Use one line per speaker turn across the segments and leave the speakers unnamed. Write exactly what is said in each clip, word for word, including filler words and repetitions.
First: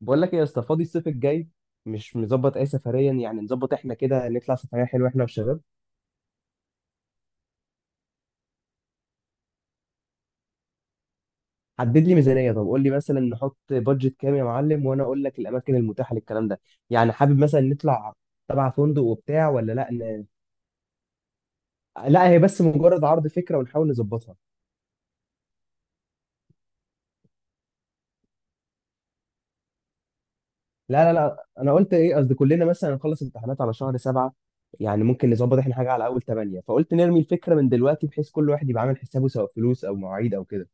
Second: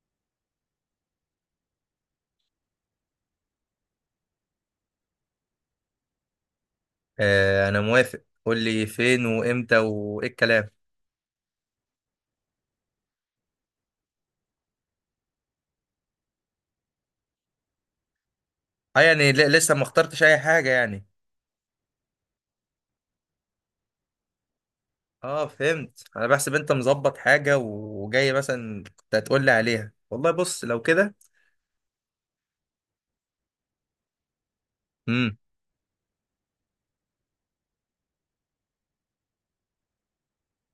بقول لك ايه يا اسطى، فاضي الصيف الجاي؟ مش مظبط اي سفريا؟ يعني نظبط احنا كده نطلع سفريه حلوه احنا والشباب.
آه انا موافق، قول لي فين وامتى وايه الكلام.
حدد لي ميزانيه، طب قول لي مثلا نحط بادجت كام يا معلم وانا اقول لك الاماكن المتاحه للكلام ده. يعني حابب مثلا نطلع تبع
اه
فندق
يعني
وبتاع
ل-
ولا
لسه ما
لا
اخترتش
ن...
اي حاجه يعني.
لا، هي بس مجرد عرض فكره ونحاول نظبطها.
اه فهمت، انا بحسب انت مظبط حاجه وجاي مثلا كنت هتقول لي عليها. والله بص لو
لا لا
كده.
لا انا قلت ايه، قصدي كلنا مثلا نخلص امتحانات على شهر سبعة. يعني ممكن
امم
نظبط احنا حاجه على اول ثمانية، فقلت نرمي الفكره من دلوقتي بحيث كل واحد يبقى عامل حسابه سواء فلوس او مواعيد او كده.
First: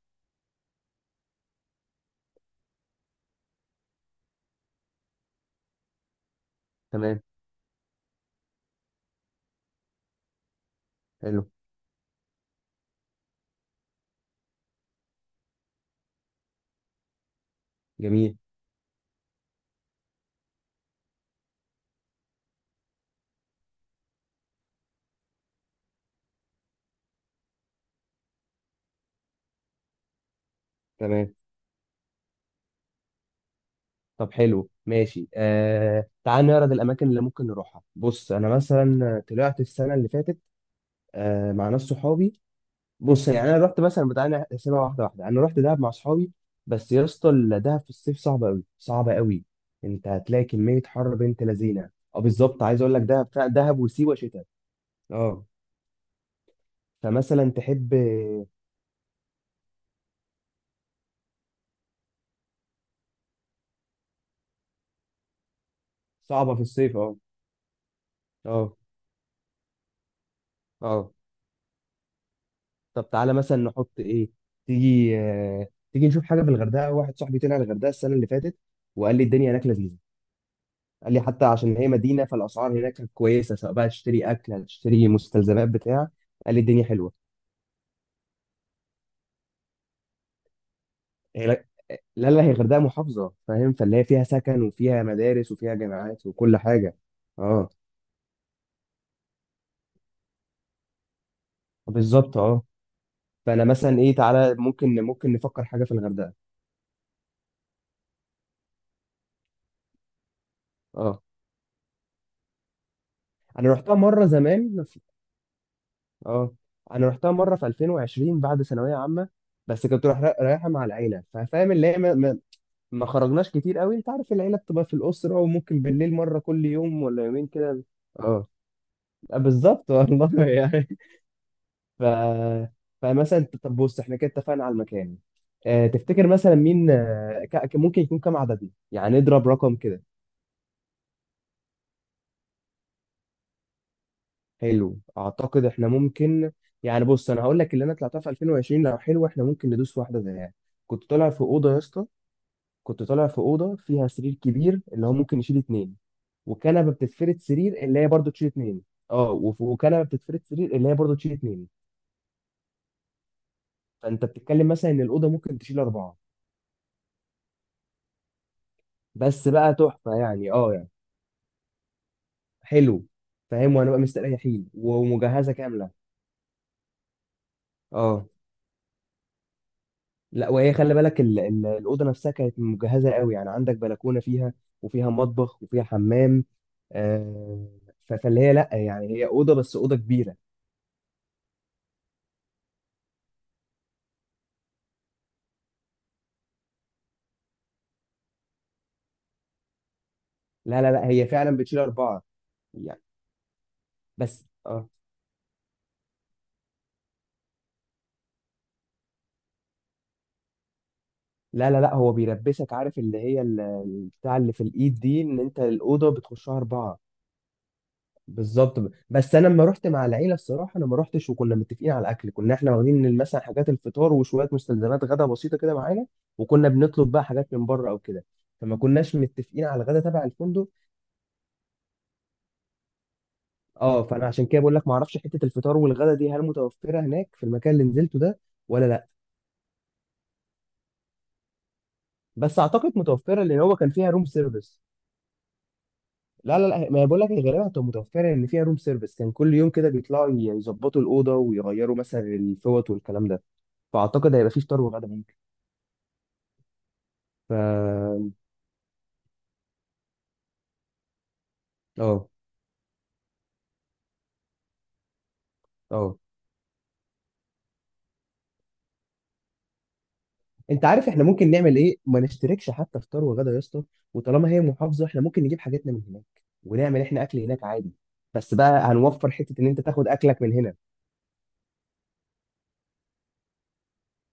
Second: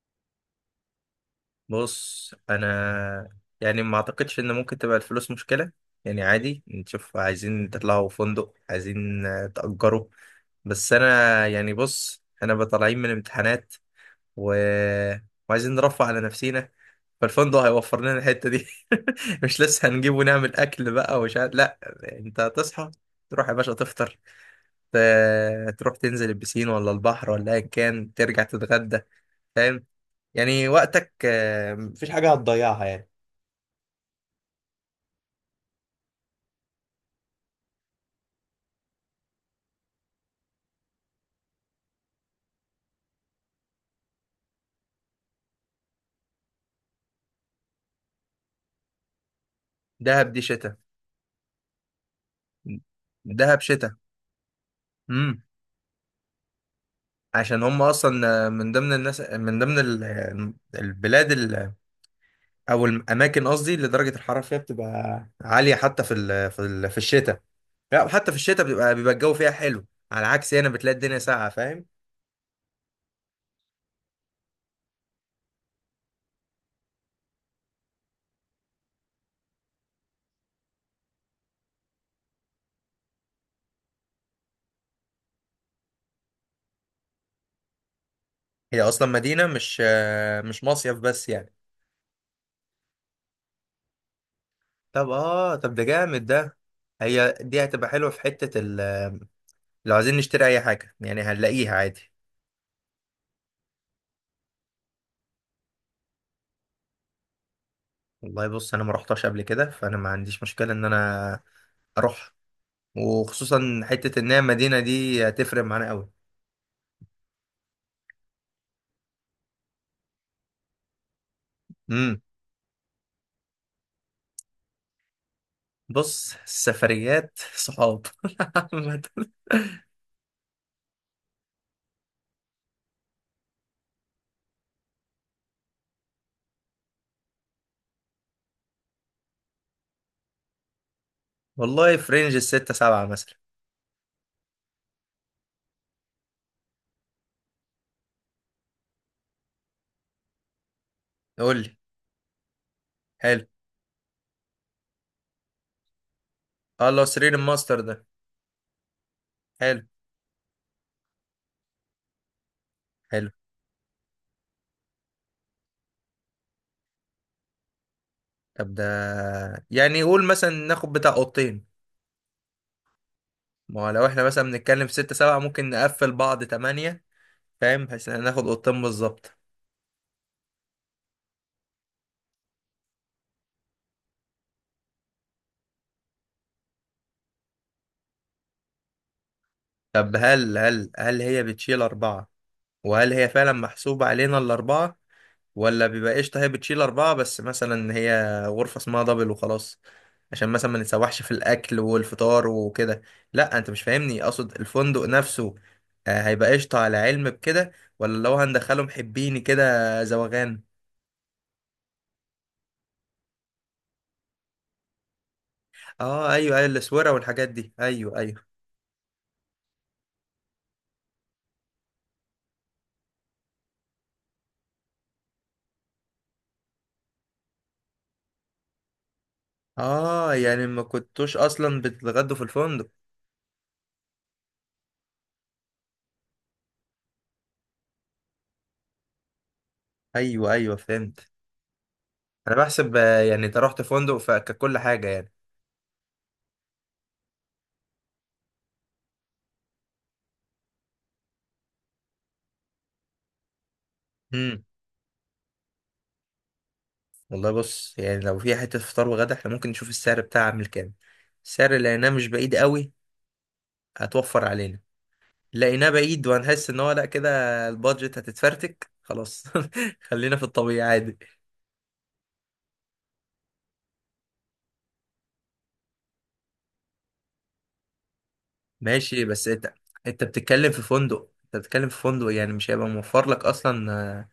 بص انا يعني ما اعتقدش ان ممكن تبقى الفلوس مشكله. يعني عادي، نشوف
تمام.
عايزين تطلعوا فندق، عايزين آه، تأجروا. بس انا
حلو.
يعني بص، انا بطالعين من امتحانات و... وعايزين نرفه على نفسينا، فالفندق هيوفر لنا
جميل.
الحتة دي. مش لسه هنجيب ونعمل أكل بقى ومش عارف، لا. أنت هتصحى، تروح يا باشا تفطر، ت- تروح تنزل البسين ولا البحر ولا أيا كان، ترجع تتغدى، فاهم؟ يعني وقتك،
تمام.
آه، مفيش حاجة هتضيعها يعني.
طب حلو ماشي، آه تعال نعرض الاماكن اللي ممكن نروحها. بص انا مثلا طلعت السنه اللي فاتت، آه مع ناس صحابي. بص يعني انا رحت مثلا بتاع، نحسبها واحده واحده، انا رحت دهب مع صحابي. بس يا اسطى، دهب في الصيف صعبه قوي، صعبه قوي. انت
دهب دي
هتلاقي
شتاء.
كميه حر بنت لذينه. اه بالظبط، عايز اقول لك دهب فعلا،
دهب
دهب
شتاء.
وسيوه شتاء.
امم.
اه، فمثلا
عشان هم
تحب.
اصلا من ضمن الناس، من ضمن ال- البلاد ال- او الاماكن قصدي اللي درجه الحراره فيها بتبقى عاليه حتى في ال-
صعبه
في
في
ال-
الصيف
في
اه.
الشتاء. لا، وحتى في الشتاء
اه.
بتبقى بيبقى الجو فيها حلو. على عكس هنا بتلاقي
اه.
الدنيا ساقعة، فاهم.
طب تعالى مثلا نحط ايه؟ تيجي آه، تيجي نشوف حاجه في الغردقه. واحد صاحبي طلع الغردقه السنه اللي فاتت وقال لي الدنيا هناك لذيذه. قال لي حتى عشان هي مدينه، فالاسعار هناك كانت كويسه سواء بقى تشتري اكل، هتشتري مستلزمات بتاع. قال لي الدنيا حلوه.
هي أصلا مدينة مش، آه، مش مصيف بس
هي
يعني.
لا. لا لا، هي الغردقه محافظه فاهم، فاللي هي فيها سكن وفيها
طب
مدارس
اه، طب
وفيها
ده جامد
جامعات وكل
ده.
حاجه.
هي دي
اه
هتبقى حلوة في حتة ال، لو عايزين نشتري أي حاجة يعني هنلاقيها عادي.
بالظبط. اه، فانا مثلا ايه، تعالى ممكن، ممكن نفكر حاجه في الغردقه.
والله بص، أنا ما رحتش قبل كده، فأنا ما عنديش مشكلة إن
اه،
أنا أروح.
انا
وخصوصا
رحتها
حتة
مره
إن هي
زمان.
المدينة دي هتفرق معانا أوي.
اه، انا رحتها مره في ألفين وعشرين بعد ثانويه عامه. بس كنت رايح، رايحه مع العيله ففاهم اللي هي ما,
امم.
ما, ما خرجناش كتير قوي. انت عارف العيله بتبقى في الاسره، وممكن بالليل
بص
مره كل يوم ولا
السفريات
يومين كده.
صحاب
اه.
عامة.
آه، بالظبط والله يعني. ف فمثلا انت- طب بص احنا كده اتفقنا على المكان. اه، تفتكر مثلا مين، آه، ك- ك- ممكن يكون كام عددنا؟ يعني نضرب رقم كده.
والله في رينج الستة سبعة مثلا.
حلو، اعتقد احنا ممكن. يعني بص، انا هقول لك اللي انا طلعتها في ألفين وعشرين، لو حلو احنا ممكن ندوس في واحده زيها. كنت طالع في
قول
اوضه
لي.
يا اسطى. كنت طالع في
حلو.
اوضه فيها سرير كبير اللي هو ممكن يشيل اتنين.
اه
وكنبه
اللي هو سرير
بتتفرد
الماستر
سرير اللي
ده.
هي برضه تشيل اتنين. اه وف-
حلو.
وكنبه بتتفرد سرير اللي هي برضه تشيل اتنين.
حلو.
فانت بتتكلم مثلا ان الاوضه ممكن تشيل اربعه.
طب ده،
بس بقى
يعني
تحفه
قول مثلا
يعني، اه يعني.
ناخد بتاع اوضتين.
حلو. فاهم،
ما هو
وانا بقى
لو احنا مثلا
مستريحين
بنتكلم في ستة سبعة
ومجهزه
ممكن
كامله.
نقفل بعض تمانية، فاهم، بحيث ان
اه.
ناخد اوضتين بالظبط.
لا، وهي خلي بالك ال- ال- الاوضه نفسها كانت مجهزه قوي، يعني عندك بلكونه فيها وفيها مطبخ وفيها حمام. آه. ف- فاللي هي لا، يعني هي اوضه بس اوضه
طب
كبيره.
هل هل هل هي بتشيل أربعة؟ وهل هي فعلا محسوبة علينا الأربعة؟ ولا بيبقى قشطة هي بتشيل أربعة بس مثلا هي غرفة اسمها دبل وخلاص، عشان مثلا ما
لا لا لا،
نتسوحش
هي
في
فعلا بتشيل
الأكل
اربعه.
والفطار وكده. لا أنت مش فاهمني،
بس
أقصد
اه.
الفندق نفسه آه، هيبقى قشطة على علم بكده، ولا لو هندخله محبيني كده زوغان.
لا لا لا، هو بيلبسك عارف اللي هي ال- ال- بتاع اللي في الايد دي، ان انت الاوضه
اه ايوه
بتخشها
ايوه
اربعه.
الاسوره والحاجات دي، ايوه ايوه.
بالظبط. ب- بس انا لما رحت مع العيله الصراحه انا ما رحتش، وكنا متفقين على الاكل. كنا احنا واخدين مثلا حاجات الفطار وشويه مستلزمات غدا بسيطه كده معانا، وكنا بنطلب بقى حاجات من بره او كده. فما كناش متفقين على الغدا تبع
اه يعني
الفندق.
ما كنتوش اصلا بتتغدوا في الفندق.
اه، فانا عشان كده بقول لك ما اعرفش حته الفطار والغدا دي هل متوفره هناك في المكان اللي نزلته ده ولا لا.
ايوه ايوه فهمت. انا
بس اعتقد
بحسب، آه،
متوفره،
يعني انت
لان هو
رحت
كان فيها
فندق
روم
فككل
سيرفيس.
حاجه.
لا لا لا، ما أنا بقول لك هي غالبا هتبقى متوفره، ان فيها روم سيرفيس كان كل يوم كده بيطلعوا يظبطوا الاوضه ويغيروا مثلا الفوط والكلام ده. فاعتقد هيبقى فيه
يعني
فطار وغدا ممكن.
والله
ف
بص، يعني لو في حتة فطار وغدا احنا ممكن نشوف السعر بتاعها عامل كام. السعر اللي لقيناه مش
اه
بعيد قوي هتوفر علينا. لقيناه
اه.
بعيد وهنحس ان هو لا كده، البادجت هتتفرتك خلاص. خلينا في الطبيعي
انت عارف
عادي.
احنا ممكن نعمل ايه، ما نشتركش حتى فطار وغدا يا اسطى. وطالما هي محافظه احنا ممكن نجيب حاجاتنا من هناك، ونعمل احنا اكل هناك عادي. بس بقى
ماشي
هنوفر
بس
حته ان
انت،
انت تاخد
انت
اكلك من
بتتكلم
هنا.
في فندق، انت بتتكلم في فندق يعني مش هيبقى موفر لك اصلا آه،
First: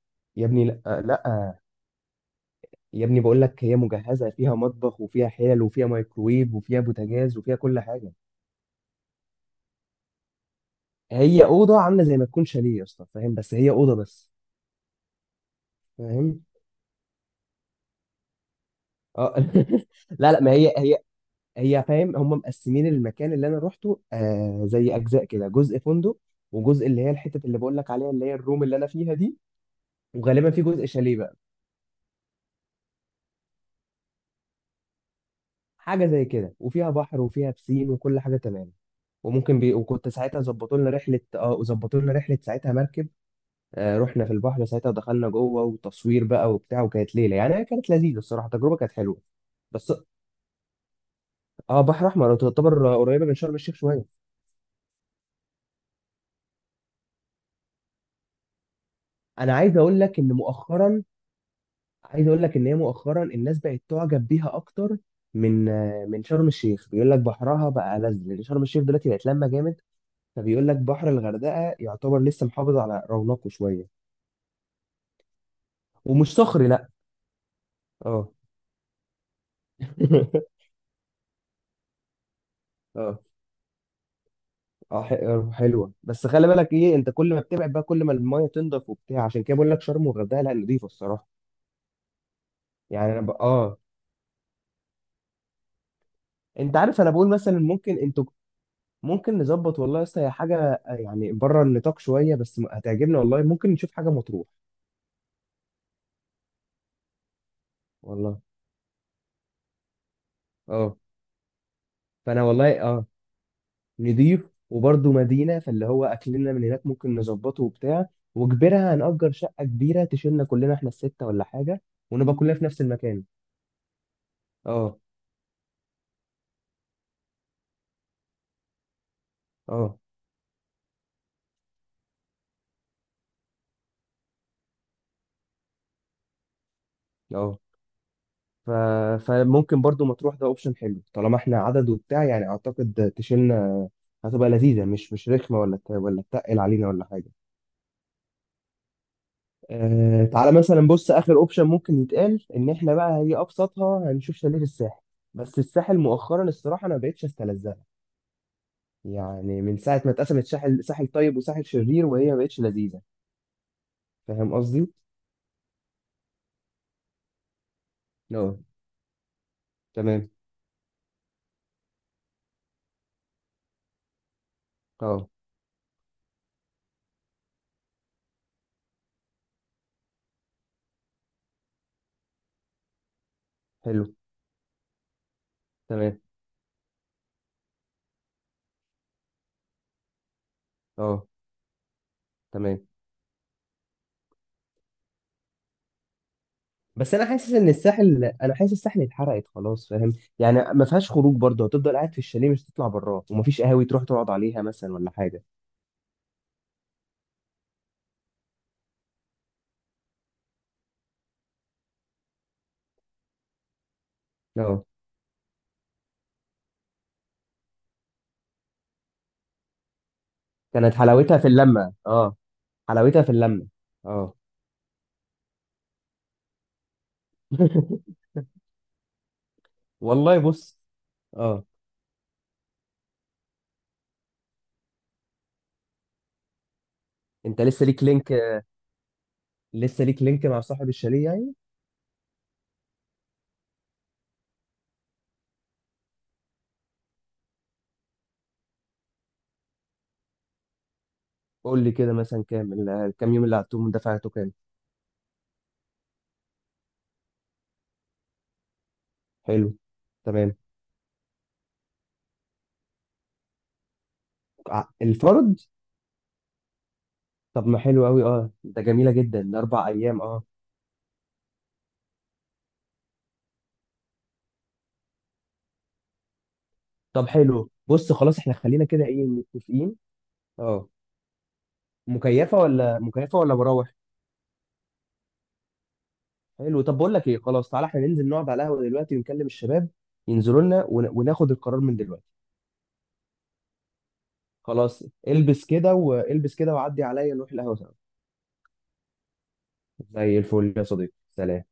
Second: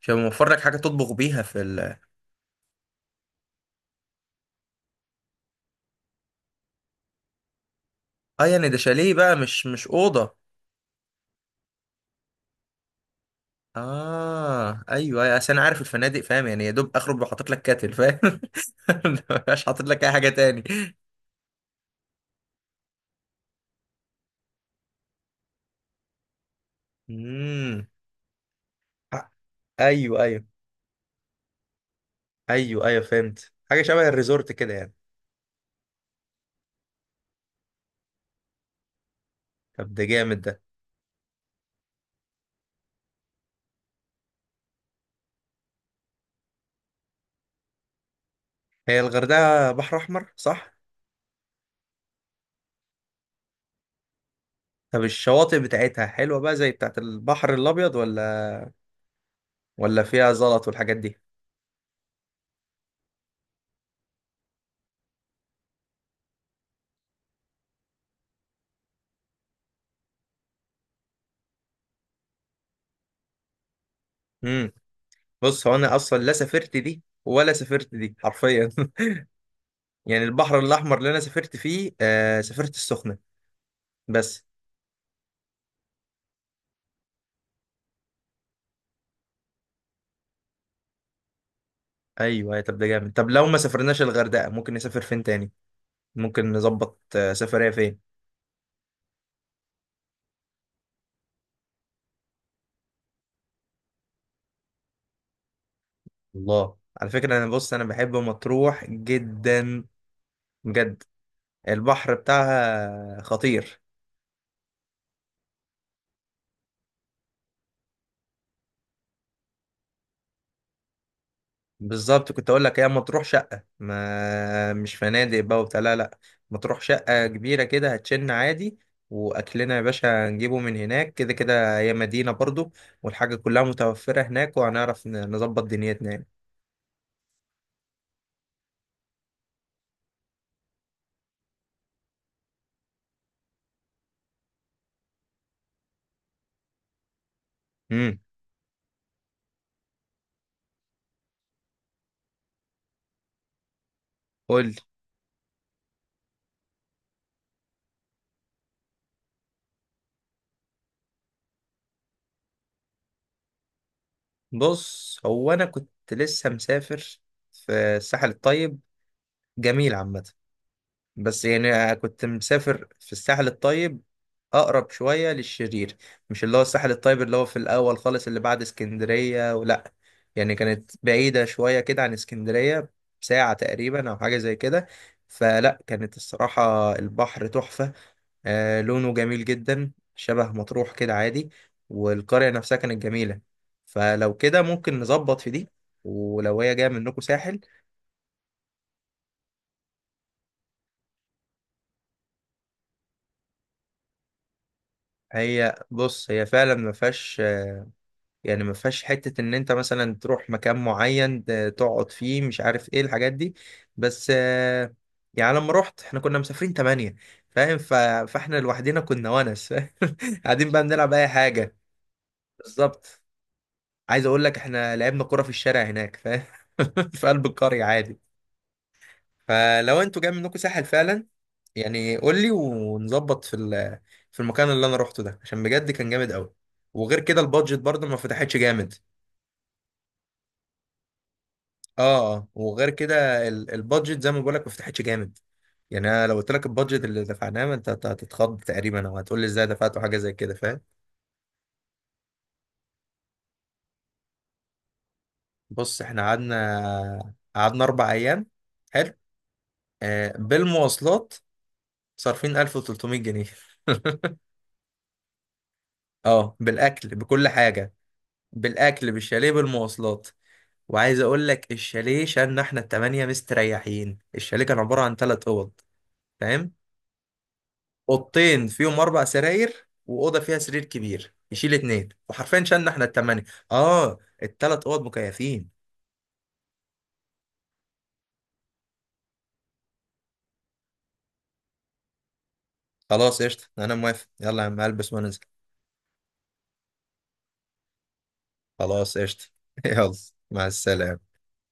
مش هيبقى
يا
موفر لك
ابني
حاجة
لا
تطبخ بيها
لا،
في ال.
يا ابني بقول لك هي مجهزه فيها مطبخ وفيها حلل وفيها مايكرويف وفيها بوتاجاز وفيها كل حاجه.
اه يعني ده شاليه بقى، مش مش أوضة.
هي اوضه عامله زي ما تكون شاليه يا اسطى فاهم، بس هي اوضه بس.
اه ايوه أيوة، عشان عارف الفنادق
فاهم.
فاهم يعني، يا دوب اخرج وحاطط لك كاتل فاهم.
اه.
مش حاطط لك اي حاجه
لا لا، ما
تاني.
هي هي، هي فاهم، هم مقسمين المكان اللي انا روحته، آه زي اجزاء كده، جزء فندق، وجزء اللي هي الحته اللي بقول
امم.
لك عليها اللي هي الروم اللي انا فيها دي.
ايوه ايوه.
وغالبا في جزء شاليه بقى.
ايوه ايوه فهمت، حاجه شبه الريزورت كده يعني.
حاجه زي كده، وفيها بحر وفيها بسين وكل حاجه تمام. وممكن بي...
طب ده
وكنت
جامد
ساعتها
ده.
ظبطوا لنا رحله، اه وظبطوا لنا رحله ساعتها مركب. آه، رحنا في البحر ساعتها ودخلنا جوه وتصوير بقى وبتاع، وكانت ليله يعني، هي كانت لذيذه الصراحه، التجربه كانت
هي
حلوه.
الغردقه
بس.
بحر احمر صح؟
اه، بحر احمر، تعتبر قريبه من شرم الشيخ شويه.
طب الشواطئ بتاعتها حلوه بقى زي بتاعت البحر الابيض ولا،
انا عايز اقول
ولا
لك
فيها
ان
زلط والحاجات
مؤخرا،
دي؟
عايز اقول لك ان هي مؤخرا الناس بقت تعجب بيها اكتر من آه، من شرم الشيخ. بيقول لك بحرها بقى لذ، لان شرم الشيخ دلوقتي بقت لما جامد. فبيقول لك بحر الغردقه يعتبر لسه محافظ على رونقه شويه.
امم. بص هو انا اصلا لا
ومش صخري
سافرت
لا.
دي ولا سافرت دي
اه.
حرفيا يعني. البحر الاحمر اللي انا سافرت فيه آه سافرت السخنه
اه.
بس.
اه ح- آه، حلوه، بس خلي بالك ايه، انت كل ما بتبعد بقى كل ما المايه تنضف وبتاع. عشان كده بقول لك شرم والغردقه لا، نضيفه الصراحه.
ايوه أيوة، طب ده جامد.
يعني انا
طب
ب...
لو ما
اه.
سافرناش الغردقه ممكن نسافر فين تاني؟ ممكن
انت
نظبط
عارف انا بقول
آه،
مثلا
سفريه
ممكن
فين؟
انتوا، ممكن نظبط والله يا اسطى، هي حاجه يعني بره النطاق شويه، بس م- هتعجبنا والله. ممكن نشوف حاجه مطروح.
الله على فكره، انا بص انا بحب
والله
مطروح جدا،
اه.
بجد. البحر
فانا والله اه،
بتاعها خطير.
نضيف، وبرضه مدينه فاللي هو اكلنا من هناك ممكن نظبطه وبتاع. وكبرها هنأجر شقه كبيره تشيلنا كلنا احنا السته ولا حاجه،
بالظبط،
ونبقى
كنت
كلنا
اقول
في
لك
نفس
هي
المكان.
مطروح شقه، ما مش
اه.
فنادق بقى وبتاع، لا لا. مطروح شقه كبيره كده هتشن عادي. واكلنا يا
اه.
باشا نجيبه من هناك، كده كده هي مدينه برضو والحاجه كلها متوفره هناك، وهنعرف ن- نظبط دنيتنا يعني.
اه. ف... فممكن برضه مطروح ده اوبشن حلو، طالما احنا عدد وبتاع يعني اعتقد تشيلنا. هتبقى لذيذه، مش مش رخمه ولا ت... ولا تقل علينا ولا حاجه.
امم.
آه تعالى مثلا، بص اخر اوبشن ممكن يتقال ان احنا بقى، هي ابسطها هنشوف شاليه في
قول.
الساحل. بس الساحل مؤخرا الصراحه انا ما بقتش استلذها، يعني من ساعه ما اتقسمت ساحل، ساحل طيب وساحل شرير، وهي ما بقتش لذيذه. فاهم قصدي؟
بص هو انا كنت لسه مسافر في الساحل
اه.
الطيب، جميل عامه.
تمام.
بس يعني كنت مسافر في الساحل الطيب اقرب
اه.
شويه للشرير، مش اللي هو الساحل الطيب اللي هو في الاول خالص اللي بعد اسكندريه، ولا يعني كانت بعيده شويه كده عن اسكندريه، ساعه
حلو.
تقريبا او حاجه زي كده. فلا، كانت
تمام.
الصراحه البحر تحفه، آه لونه جميل جدا شبه مطروح كده
اه.
عادي، والقرية نفسها
تمام.
كانت جميلة. فلو كده ممكن نظبط في دي، ولو هي جاية
بس
منكم
انا حاسس
ساحل.
ان الساحل، انا حاسس الساحل اتحرقت خلاص فاهم. يعني ما فيهاش خروج برضه، هتفضل قاعد في الشاليه، مش هتطلع براه، ومفيش قهاوي تروح تقعد عليها مثلا ولا حاجه.
هي بص هي فعلا ما فيهاش، يعني ما فيهاش حتة ان انت مثلا تروح مكان معين ت- تقعد فيه، مش عارف ايه الحاجات دي. بس
اه.
آه، يعني لما رحت احنا كنا مسافرين تمانية، فاهم، ف... فاحنا لوحدنا كنا ونس قاعدين بقى
كانت
بنلعب اي
حلاوتها في
حاجة.
اللمه اه. حلاوتها
بالظبط،
في اللمه.
عايز
اه.
اقول لك احنا لعبنا كرة في الشارع هناك فاهم في قلب القرية عادي. فلو انتوا جاي
والله
منكم
بص.
ساحل فعلا،
اه.
يعني قول لي ونظبط في ال- في المكان اللي انا روحته ده، عشان بجد كان جامد قوي. وغير كده
انت
البادجت
لسه ليك
برضه ما
لينك،
فتحتش جامد.
لسه ليك لينك مع صاحب الشاليه يعني.
اه اه، وغير كده ال- البادجت زي ما بقول لك ما فتحتش جامد. يعني انا لو قلت لك البادجت اللي دفعناه، ما انت هت- هتتخض تقريبا، او هتقول لي ازاي دفعت حاجه زي كده، فاهم.
قول لي كده مثلا كام ال- كام يوم اللي قعدتهم دفعته كام؟
بص احنا قعدنا قعدنا اربع ايام. حلو.
حلو.
آه
تمام.
بالمواصلات، صارفين ألف وتلتمية جنيه
ع- الفرد.
اه بالاكل بكل
طب ما
حاجه.
حلو قوي اه، ده جميله
بالاكل
جدا
بالشاليه
ده اربع ايام
بالمواصلات.
اه.
وعايز اقول لك الشاليه شالنا احنا التمانية مستريحين، الشاليه كان عباره عن ثلاث اوض، فاهم،
طب حلو، بص خلاص احنا
اوضتين
خلينا
فيهم
كده
اربع
ايه،
سراير
متفقين.
واوضه فيها سرير
اه،
كبير يشيل اتنين،
مكيفه
وحرفيا شالنا
ولا
احنا
مكيفه
التمانية.
ولا مراوح؟
اه الثلاث اوض مكيفين.
حلو، طب بقول لك ايه، خلاص تعالى احنا ننزل نقعد على القهوه دلوقتي ونكلم الشباب ينزلوا لنا، ون- وناخد القرار من دلوقتي.
خلاص قشطه انا موافق، يلا يا عم
خلاص.
البس وننزل.
البس كده، والبس كده وعدي عليا نروح القهوة سوا.
خلاص قشطه يلا.
زي
مع
الفل يا صديقي،
السلامه.
سلام.